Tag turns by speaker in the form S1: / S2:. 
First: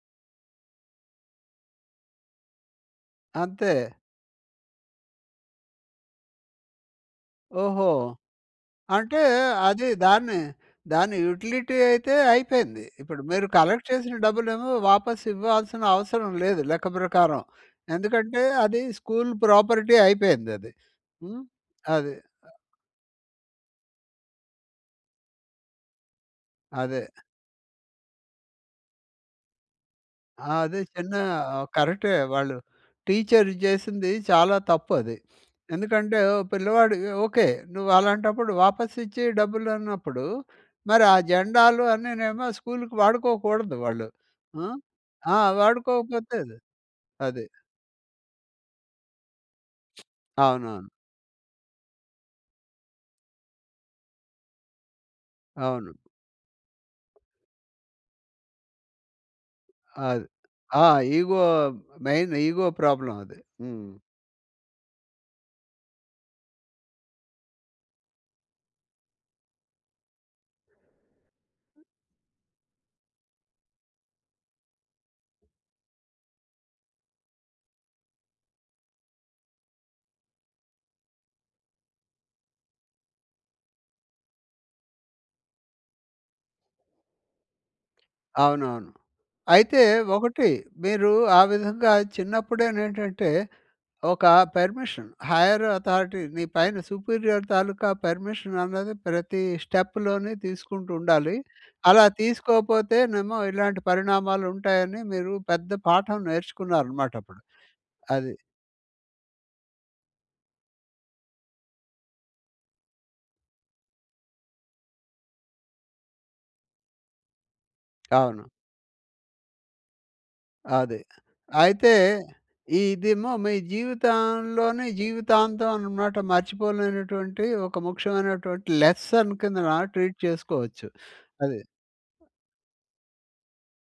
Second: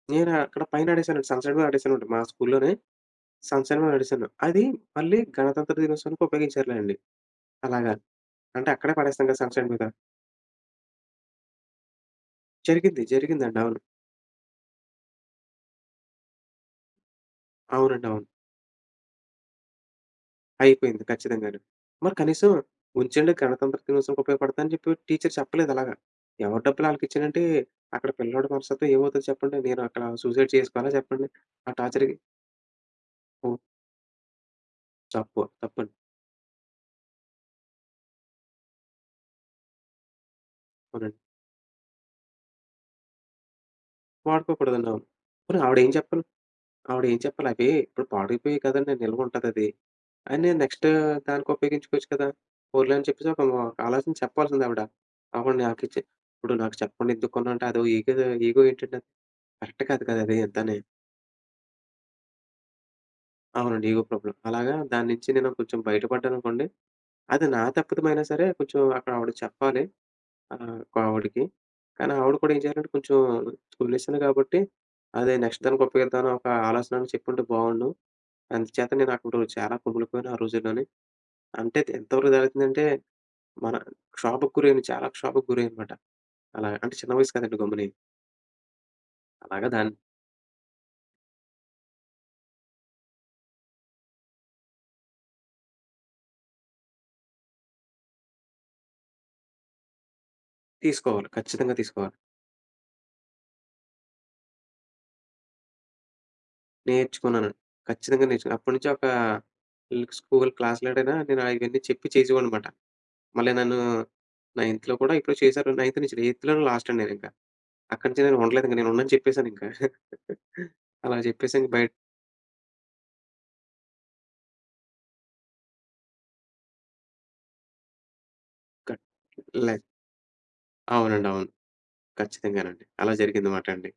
S1: నేనా అక్కడ పైన అడేశానండి. సన్‌సైడ్ మీద అడేశానండి మా స్కూల్‌లోనే
S2: అంతే.
S1: సన్‌సైడ్ మీద అడేసాను. అది మళ్ళీ గణతంత్ర దినోత్సవానికి ఉపయోగించారులెండి
S2: ఓహో!
S1: అలాగా. అంటే అక్కడే
S2: అంటే
S1: పడేస్తాం కదా! సన్‌సైడ్ మీద.
S2: అది దాన్ని దాని యుటిలిటీ అయితే అయిపోయింది.
S1: జరిగిద్ది.
S2: ఇప్పుడు మీరు
S1: జరిగిందండి. అవును.
S2: కలెక్ట్ చేసిన డబ్బులేమో వాపస్ ఇవ్వాల్సిన అవసరం లేదు లెక్క ప్రకారం.
S1: అవునండి. అవును.
S2: ఎందుకంటే అది స్కూల్ ప్రాపర్టీ అయిపోయిందది,
S1: అయిపోయింది.
S2: హ్మ్.
S1: ఖచ్చితంగాను.
S2: అది.
S1: మరి కనీసం ఉంచండి గణతంత్ర దినోత్సవనికి ఉపయోగపడతాయని చెప్పి టీచర్ చెప్పలేదలాగా. ఎవరి డబ్బులు
S2: అదే.
S1: ఆళ్ళకిచ్చేయాలంటే అక్కడ పిల్లోడి మనస్తత్వం ఏమవుద్దో చెప్పండి? నేను అక్కడ సూసైడ్
S2: అదే.
S1: చేసుకోవాలా
S2: చిన్న
S1: చెప్పండి
S2: ఆ!
S1: ఆ
S2: కరెక్టే
S1: టార్చర్‌కి?
S2: వాళ్ళు టీచర్ జేసింది చాలా తప్పది.
S1: తప్పు. తప్పన్
S2: ఎందుకంటే పిల్లవాడు ఓకే. నువ్వలాంటప్పుడు వాపసిచ్చి డబ్బులన్నప్పుడు మరి
S1: అవునండి.
S2: ఆ జెండాలు అన్నీనేమో స్కూల్‌కి వాడుకోకూడదు వాళ్ళు. ఆ!
S1: వాడుకోకూడదండి అవును.
S2: ఆ!
S1: పోని ఆవిడ ఏం చెప్పాలి?
S2: వాడుకోకపోతది
S1: ఆవిడ ఏం
S2: అది.
S1: చెప్పాలి? అవీ ఇప్పుడు పాడైపోయాయి కదండి! నిలువుంటదది అని నెక్స్ట్
S2: అవునవును.
S1: దానికి ఉపయోగించుకోవచ్చు కదా? పోన్లే అని చెప్పేసి ఒక్కళ్ళు ఆలోచించి చెప్పాల్సింది ఆవిడ.
S2: అవును.
S1: ఆవిడనకిచ్చి ఇప్పుడు నాకు చెప్పకుండా ఎందుకు కొన్నావంటే? అదో ఇగో, ఇగో ఏంటండది? కరెక్ట్ కాదు
S2: అది
S1: కదాది అంతాని.
S2: ఆ! ఇగో మెయిన్ ఇగో ప్రాబ్లమ్ అది.
S1: అవునండి.
S2: హ్మ్.
S1: ఇగో ప్రాబ్లం అలాగా దానించి నేను కొంచెం బయటపడ్డాననుకోండి. అది నా తప్పితమయినా సరే కొంచెం అక్కడావిడ చెప్పాలి. ఆ! ఇంకో ఆవిడకి కానీ ఆవిడ కూడా ఏం చేయాలంటే కొంచెం స్కూల్ విషయం కాబట్టి అదే నెక్స్ట్ దానికి ఉప్పయోగిద్దామని ఒక ఆలోచనైనా చెప్పుంటే బావుండు. అందుచేత నేనక్కడు చాలా కుములిపోయాను ఆ రోజుల్లోనీ! అంటే తే ఎంతవరకు జరుగుతుందంటే మన క్షోభకురైన చాలా క్షోభకు గురయ్యానమాట! అలాగ అంటే చిన్న వయస్సు కదండీ గమ్ముని!
S2: అవునవును.
S1: అలాగా
S2: అయితే
S1: దాన్
S2: ఒకటి మీరు ఆ విధంగా చిన్నప్పుడేనేంటంటే ఒక పర్మిషన్. హైర్ అథారిటీ నీ పైన సుపీరియర్ తాలూకా పర్మిషన్ అన్నది ప్రతి స్టెప్‌లోని
S1: తీసుకోవాలి.
S2: తీసుకుంటుండాలి.
S1: ఖచ్చితంగా
S2: అలా
S1: తీసుకోవాలి.
S2: తీసుకోకపోతేనేమో ఇలాంటి పరిణామాలుంటాయని మీరు పెద్ద పాఠం నేర్చుకున్నారనమాటప్పుడు.
S1: నేర్చుకున్నాను. ఖచ్చితంగా
S2: అది.
S1: నేర్చుకున్నాను. అప్పటినుంచి ఒక ఇల్ స్కూల్ క్లాస్‌లోడనైనా నేను ఆయన్నీ చెప్పి చేసేవాడినన్నమాట. మళ్ళీ నన్ను నైన్త్‌లో కూడా ఇప్పుడు చేసారు. 9త్ నుంచి ఎయిత్‌లోనే లాస్ట్ అండి నేనింకా. అక్కడినుంచి నేను
S2: అవును.
S1: ఉండలేదు. ఇంగా నేను ఉండనని చెప్పేసాను ఇంకా
S2: అది.
S1: అలాగ చెప్పేసాక బయ
S2: అయితే ఇదేమో మీ జీవితంలోని జీవితాంతం అన్నమాట మర్చిపోలేనటువంటి ఒక ముఖ్యమైనటువంటి
S1: కట్
S2: లెసన్ కిందన
S1: లై
S2: ట్రీట్ చేసుకోవచ్చు.
S1: అవునండి అవును.
S2: అది.
S1: ఖచ్చితంగానండి. అలా జరిగిందనమాటండి.